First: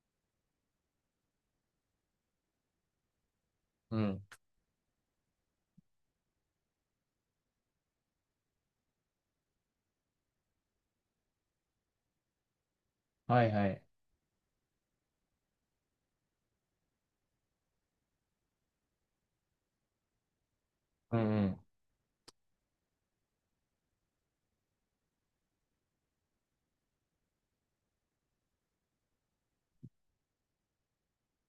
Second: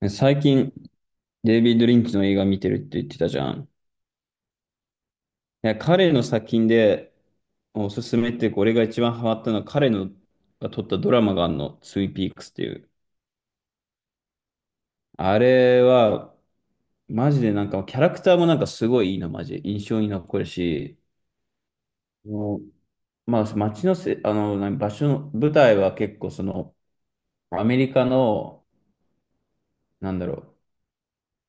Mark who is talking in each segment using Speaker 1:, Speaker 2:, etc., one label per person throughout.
Speaker 1: ね最近、デイビッド・リンチの映画見てるって言ってたじゃん。い
Speaker 2: うん。
Speaker 1: や、彼の作品でおすすめっていうか、俺が一番ハマったのは彼のが撮ったドラマがあるの、ツイピークスっていう。
Speaker 2: はいはい。
Speaker 1: あれは、マジでなんか、キャラクターもなんかすごいいいな、マジで。印象に残るし、
Speaker 2: うんうん。
Speaker 1: もうまあ、街のせ、何場所の、舞台は結構その、アメリカの、なんだろ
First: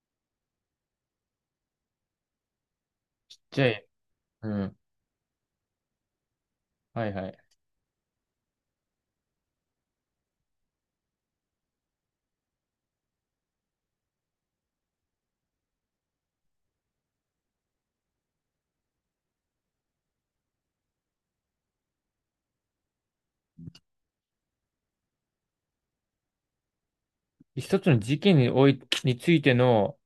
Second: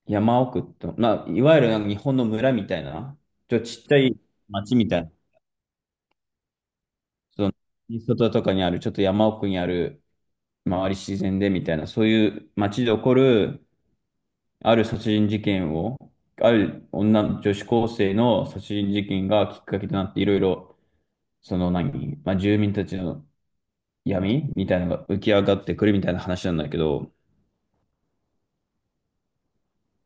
Speaker 1: 山奥と、まあ、いわゆるなんか日本の村みたいな、ちょっ
Speaker 2: じ
Speaker 1: と
Speaker 2: ゃ
Speaker 1: ちっちゃい
Speaker 2: あ、う
Speaker 1: 街
Speaker 2: ん。
Speaker 1: みたいな。
Speaker 2: はいは
Speaker 1: その、
Speaker 2: い。
Speaker 1: 外とかにある、ちょっと山奥にある、周り自然でみたいな、そういう街で起こる、ある殺人事件を、ある女子高生の殺人事件がきっかけとなって、いろいろ、その何、まあ、住民たちの闇みたいなのが浮き上がってくるみたいな話なんだけど、
Speaker 2: 一つの事件におい、についての、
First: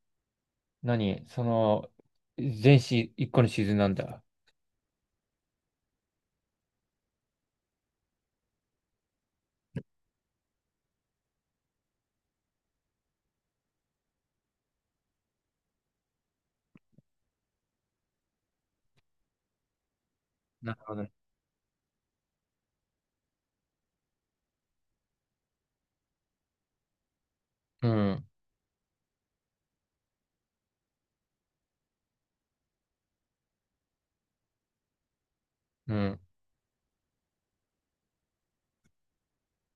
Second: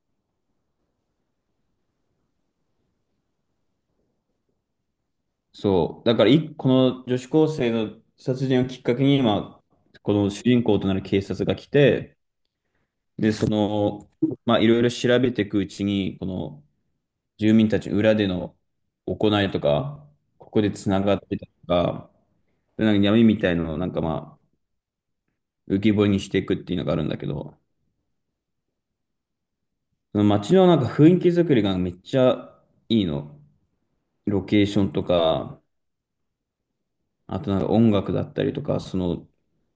Speaker 2: 何その、一個のシーズンなんだ。
Speaker 1: そう、だからい、この女子高生の殺人をきっかけに、今、この主人公となる警察が来て、で、その、まあ、いろいろ調べていくうちに、この、住民たち裏での行いとか、ここで
Speaker 2: なる
Speaker 1: つ
Speaker 2: ほ
Speaker 1: な
Speaker 2: ど。
Speaker 1: がってたとか、なんか闇みたいなのをなんかまあ浮き彫りにしていくっていうのがあるんだけど、
Speaker 2: うん。
Speaker 1: その街のなんか雰囲気作りがめっちゃいいの。ロケーションとか、
Speaker 2: うん。
Speaker 1: あとなんか音楽だったりとか、その、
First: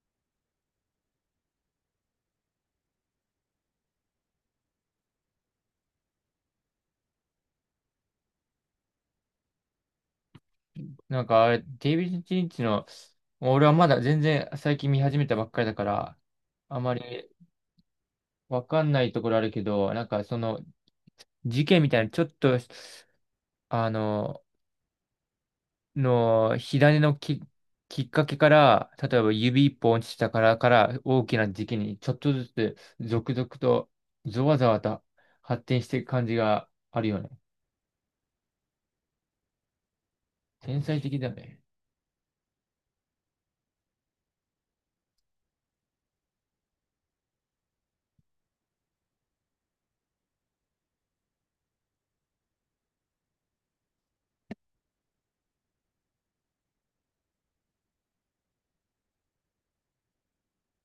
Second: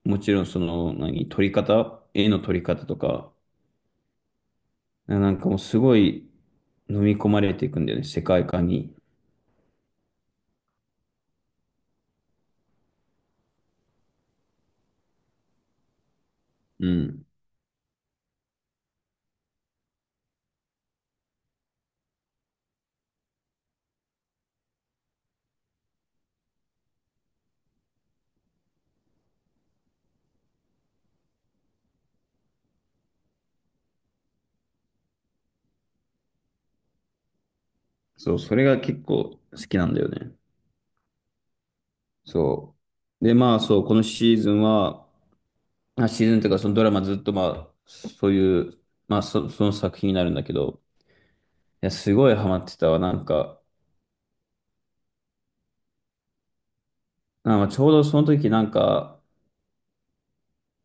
Speaker 1: もちろんその何、撮り方、絵の撮り方とか、なんかもうすごい飲み込まれていくんだよね、世界観に。
Speaker 2: なんかあれ、デイビッド・リンチの、俺はまだ全然最近見始めたばっかりだから、あ
Speaker 1: う
Speaker 2: ま
Speaker 1: ん。
Speaker 2: りわかんないところあるけど、なんかその、事件みたいな、ちょっと、あの、の火種のき、きっかけから、例えば指一本落ちたからから大きな時期にちょっとずつ続々とゾワゾワと発展していく感じがあるよね。
Speaker 1: そう、それが結構好きなんだよね。
Speaker 2: 天才的だね。
Speaker 1: そう。で、まあそう、このシーズンは、まあシーズンというかそのドラマずっとまあ、そういう、その作品になるんだけど、いや、すごいハマってたわ。なんか、まあまあちょうどその時なんか、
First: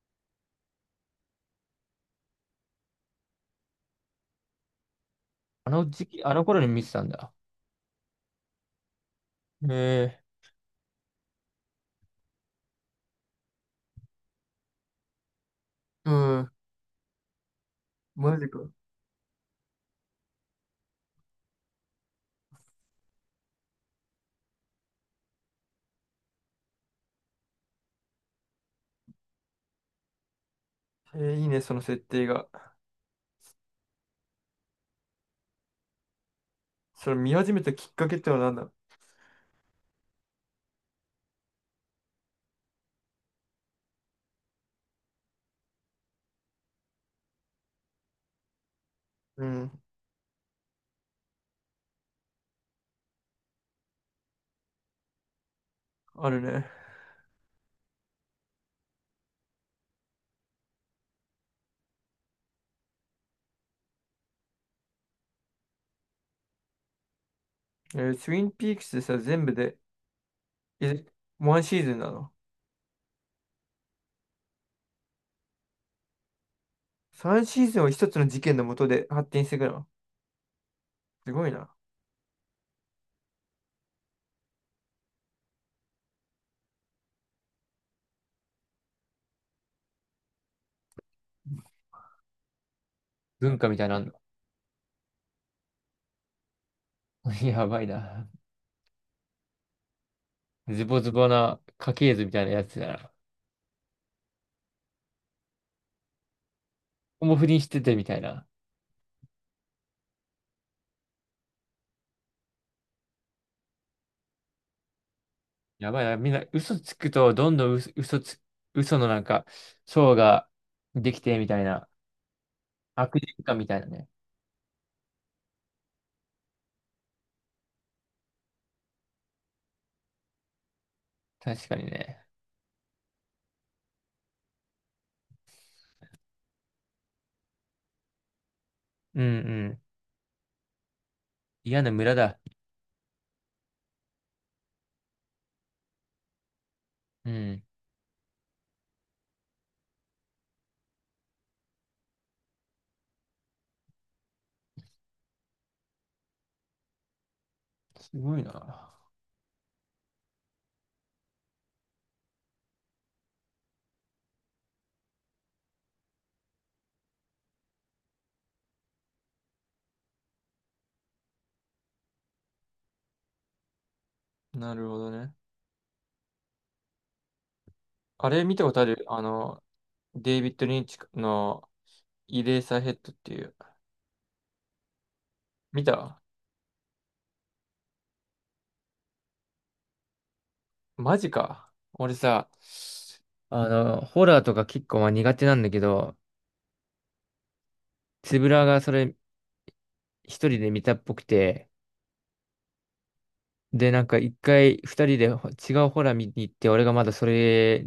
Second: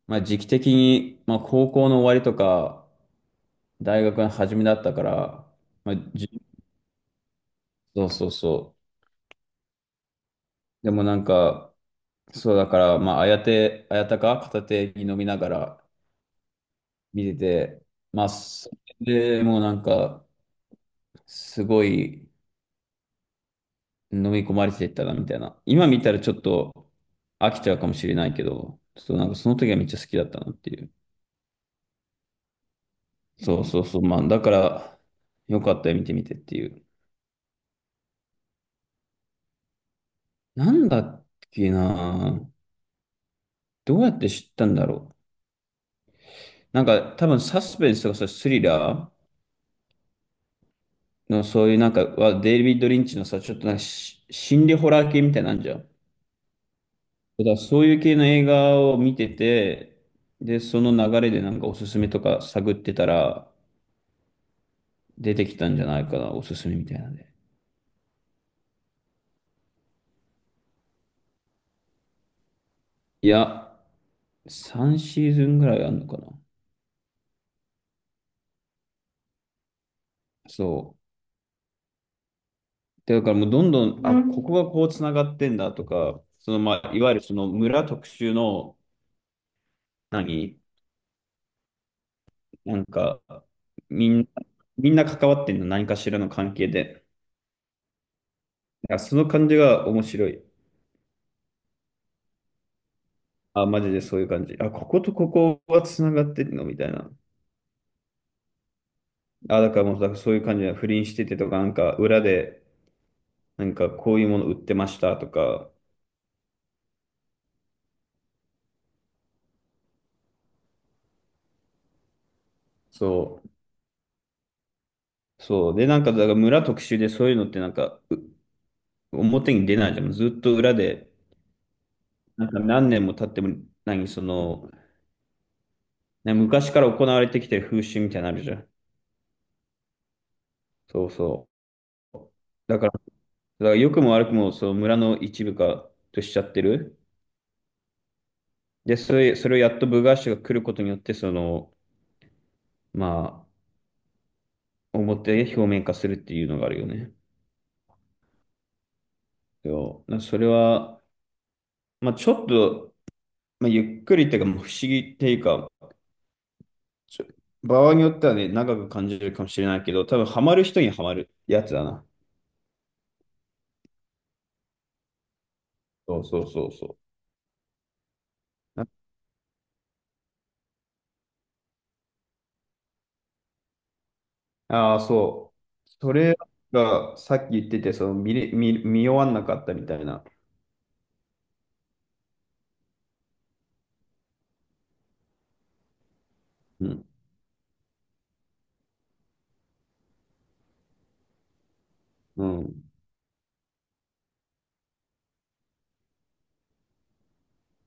Speaker 1: まあ時期的に、まあ高校の終わりとか、大学の初めだったから、
Speaker 2: あの
Speaker 1: まあ、
Speaker 2: 時期、
Speaker 1: じ
Speaker 2: あの頃に見てたんだ。
Speaker 1: そうそうそ
Speaker 2: へえ、
Speaker 1: う。でもなんか、そうだから、まあ、あやて、あやたか片手に飲みながら見てて、まあ、
Speaker 2: マジか。
Speaker 1: それでもうなんか、すごい、飲み込まれてったらみたいな。今見たらちょっと飽きちゃうかもしれないけど、ちょっとなんかその時はめっちゃ好きだったなっていう。
Speaker 2: えー、いいね、その設定が。
Speaker 1: そうそうそう。まあ、だから、よかったよ、見てみてっていう。
Speaker 2: それ見始めたきっかけってのは何だ。
Speaker 1: なんだっけなどうやって知ったんだろう。なんか多分サスペンスとかさ、スリラ
Speaker 2: うん、
Speaker 1: ーのそういうなんかは、デイビッド・リンチのさ、ちょっとなんか心理ホラー系みたいなんじゃん。
Speaker 2: あるね。
Speaker 1: だからそういう系の映画を見てて、で、その流れでなんかおすすめとか探ってたら、出てきたんじゃないかな、おすすめみたいなんで。
Speaker 2: えー、ツインピークスでさ、全部で、え、ワンシーズンなの
Speaker 1: いや、3シーズンぐらいあるのかな。
Speaker 2: ?3 シーズンを一つの事件のもとで発展していくの。
Speaker 1: そう。
Speaker 2: すごいな。
Speaker 1: でだからもうどんどん、あ、ここがこうつながってんだとか、そのまあ、いわゆるその村特集の、何なんか、
Speaker 2: 文化みたいなのあん
Speaker 1: み
Speaker 2: の。
Speaker 1: んな、みんな関わってんの、何かしらの関係で。
Speaker 2: やばいな。
Speaker 1: いやその感じが面白い。
Speaker 2: ズボズボな家系図みたいなやつだな。
Speaker 1: あ、マジでそういう感じ。あ、こことここはつながってんのみたいな。
Speaker 2: もう不倫しててみたいな。
Speaker 1: あ、だからもう、だからそういう感じで不倫しててとか、なんか裏で、なんかこういうもの売ってましたとか、
Speaker 2: やばいな。みんな嘘つくと、どんどん嘘のなんか、層ができてみたいな。悪
Speaker 1: そ
Speaker 2: 循環
Speaker 1: う。
Speaker 2: みたいなね。
Speaker 1: そう。で、なんか、だから村特集でそういうのってなんか、表に出ないじゃん。ずっと裏で、
Speaker 2: 確かにね。
Speaker 1: なんか何年も経っても、何、その、ね昔から行われてきてる風習みたいなのあるじゃん。
Speaker 2: うんうん。
Speaker 1: そうそ
Speaker 2: 嫌な村だ。
Speaker 1: う。だから良くも悪くも、その村の一部化としちゃってる。
Speaker 2: うん。
Speaker 1: で、それをやっと部外者が来ることによって、その、まあ、表面化するっていうのがあるよね。
Speaker 2: すごいな。
Speaker 1: そう。それは、まあ、ちょっと、まあ、ゆっくりっていうか、もう不思議っていうか、ちょ場合によってはね、長く感じるかもしれないけど、多分ハマる人にはまるやつだな。
Speaker 2: なるほどね。
Speaker 1: そうそうそうそ
Speaker 2: あれ見たことあ
Speaker 1: う。
Speaker 2: る、あの、デイビッド・リンチのイレーサーヘッドっていう。
Speaker 1: ああー、そう。
Speaker 2: 見
Speaker 1: そ
Speaker 2: た、
Speaker 1: れがさっき言ってて、その見れ、見、見終わんなかったみたいな。
Speaker 2: マジか。俺さ、あの、ホラーとか結構まあ苦手なんだけど、
Speaker 1: うん。
Speaker 2: つぶらがそれ一人で見たっぽくて、
Speaker 1: うん。
Speaker 2: で、なんか一回二人で違うホラー見に行って、俺がまだそれ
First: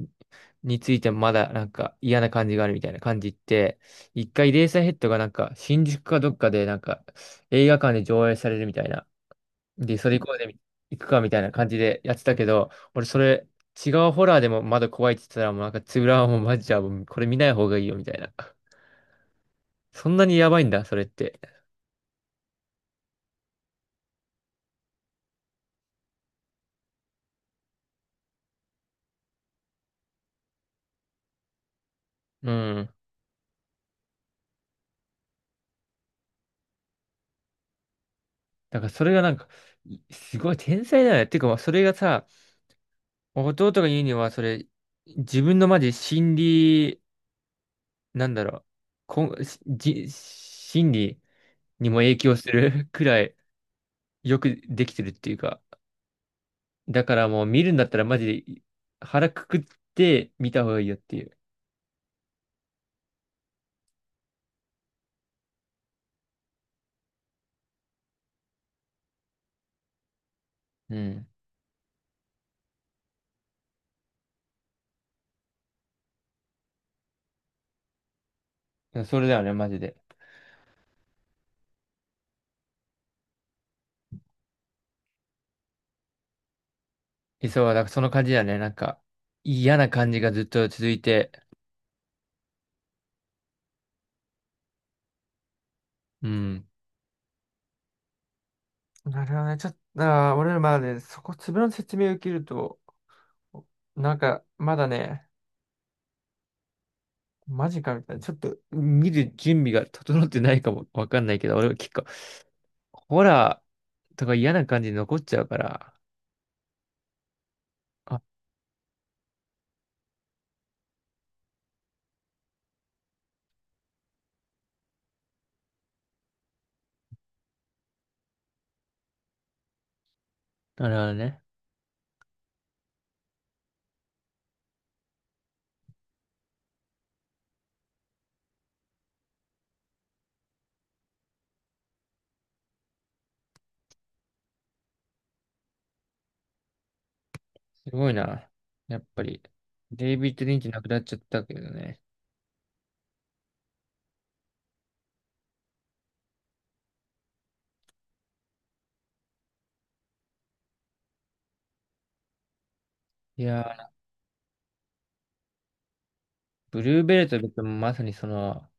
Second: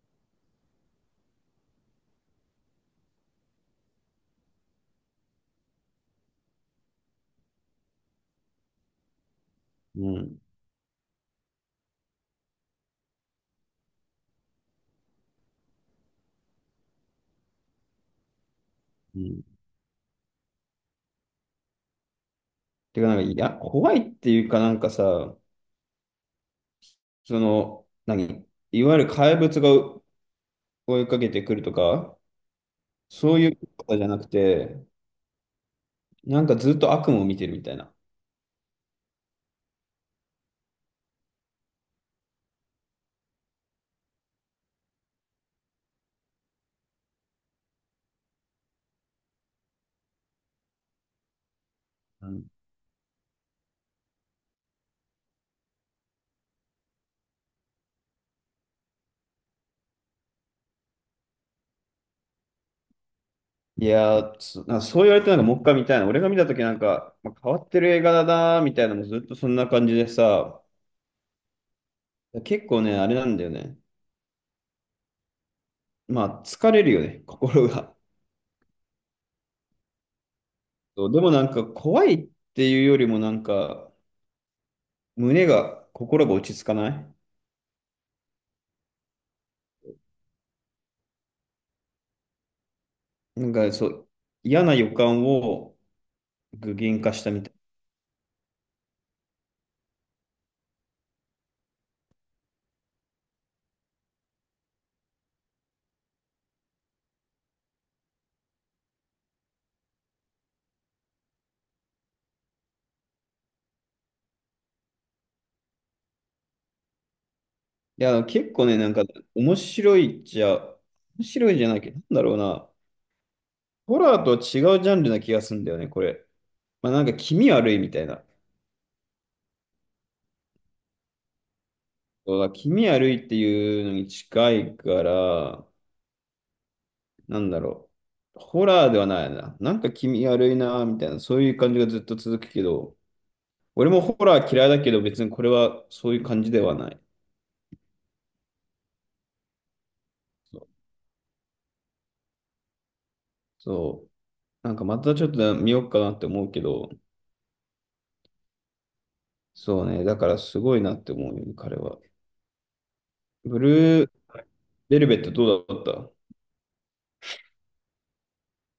Speaker 2: についてまだなんか嫌な感じがあるみたいな感じ言って、一回レーサーヘッドがなんか新宿かどっかでなんか映画館で上映されるみたいな。で、
Speaker 1: う
Speaker 2: それ行こう
Speaker 1: ん。
Speaker 2: で行くかみたいな感じでやってたけど、俺それ違うホラーでもまだ怖いって言ってたらもうなんかつぶらはもうマジじゃあもうこれ見ない方がいいよみたいな。
Speaker 1: うん。
Speaker 2: そんなにやばいんだ、それって。
Speaker 1: てか、なんか、いや、怖いっていうかなんかさ、その、何いわゆる怪物が追いかけてくるとか、
Speaker 2: うん。
Speaker 1: そういうことじゃなくて、なんかずっと悪夢を見てるみたいな。
Speaker 2: だからそれがなんか、いすごい天才だよね。っていうか、まあそれがさ、弟が言うには、それ、自分のマジ心理、なんだろう、こん、じ、心理にも影
Speaker 1: う
Speaker 2: 響
Speaker 1: ん。
Speaker 2: する くらいよくできてるっていうか、だからもう見るんだったらマジで腹くくって見た方がいいよっていう。
Speaker 1: いやー、そう言われてなんかもう一回見たいな。俺が見たときなんか、まあ、変わってる映画だなーみたいなのもずっとそんな感じでさ、
Speaker 2: うん。
Speaker 1: 結構ね、あれなんだよね。まあ、疲れるよね、心が。
Speaker 2: それだよね、マジで。
Speaker 1: そうでもなんか怖いっていうよりもなんか、心が落ち着かない。
Speaker 2: えそう、だからその感じだよね。なんか、嫌な感じがずっと続いて、
Speaker 1: なんかそう、嫌な予感を
Speaker 2: うん。
Speaker 1: 具現化したみたい。
Speaker 2: なるほどね。ちょっと、あー、俺らまあね、そこ、粒の説明を受けると、なんか、まだね、マジかみたいな。ちょっと見る準備が整ってないかもわかんないけど、俺は結構、ホラーとか嫌な感じで残っちゃうから。
Speaker 1: い
Speaker 2: あ、
Speaker 1: や、結構ね、なんか面白いっちゃ、面白いじゃないけど、なんだろうな。ホラーとは違うジャンルな気がするんだよね、これ。まあなんか気味悪いみたいな。
Speaker 2: なるほどね。
Speaker 1: そうだ、気味悪いっていうのに近いから、なんだろう。ホラーではないな。なんか気味悪いな、みたいな、そういう感じがずっと続くけど、俺もホラー嫌いだけど、別にこれはそういう感じではない。
Speaker 2: すごいな。やっぱり、デイビッド・リ
Speaker 1: そ
Speaker 2: ン
Speaker 1: う。
Speaker 2: チ亡くなっちゃったけどね。
Speaker 1: そうなんかまたちょっと見ようかなって思うけど、そうね。だからすごいなって思うよね、彼は。
Speaker 2: い
Speaker 1: ブ
Speaker 2: や
Speaker 1: ル
Speaker 2: ー、
Speaker 1: ーベルベットどうだった？
Speaker 2: ブルーベルトっ別にまさにその、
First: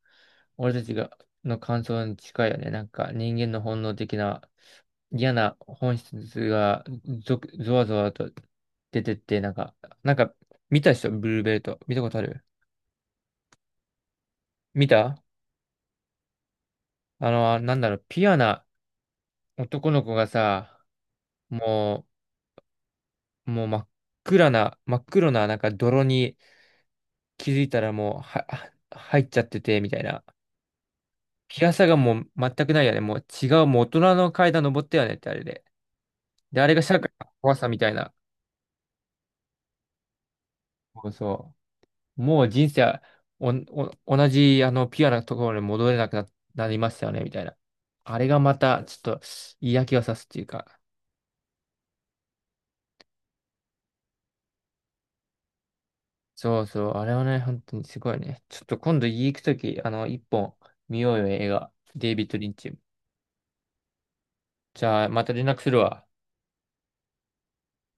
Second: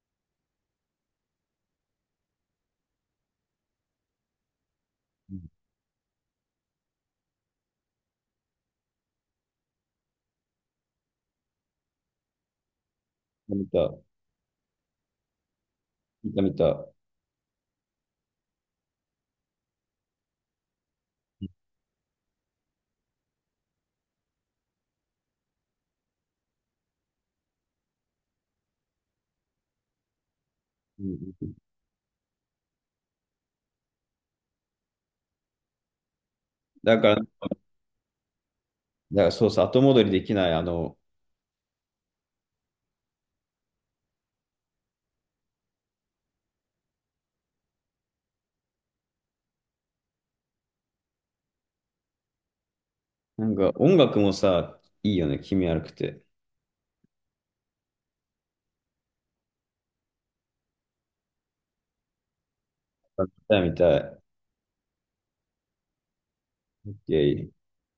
Speaker 2: 俺たちが、の感想に近いよね。なんか人間の本能的な嫌
Speaker 1: うん。
Speaker 2: な本質がゾワゾワと出てって、なんか、なんか見たでしょ、ブルーベルト。見たことある、
Speaker 1: 見た、
Speaker 2: 見た、
Speaker 1: 見た、見た。
Speaker 2: あの、なんだろう、ピュアな男の子がさ、ももう真っ暗な、真っ黒ななんか泥に気づいたらもう入っちゃってて、みたいな。
Speaker 1: うん。
Speaker 2: ピアサがもう全くないよね。もう違う、もう大人の階段登ったよねってあれで。で、あれが
Speaker 1: だ
Speaker 2: 社
Speaker 1: か
Speaker 2: 会
Speaker 1: ら、
Speaker 2: の怖さみたいな。
Speaker 1: そうさ、後戻りできない、あの、
Speaker 2: そうそう。もう人生はお同じあのピュアなところに戻れなくな、なりましたよね、みたいな。あれがまたちょっと嫌気がさすっていうか。
Speaker 1: なんか音楽もさ、いいよね、気味悪くて。
Speaker 2: そうそう。あれはね、本当にすごいね。ちょっと今度家行くとき、あの、一本見ようよ、映画。デイビッド・リンチ。
Speaker 1: 見たい見たい。
Speaker 2: じゃあ、また連絡するわ。
Speaker 1: イェイ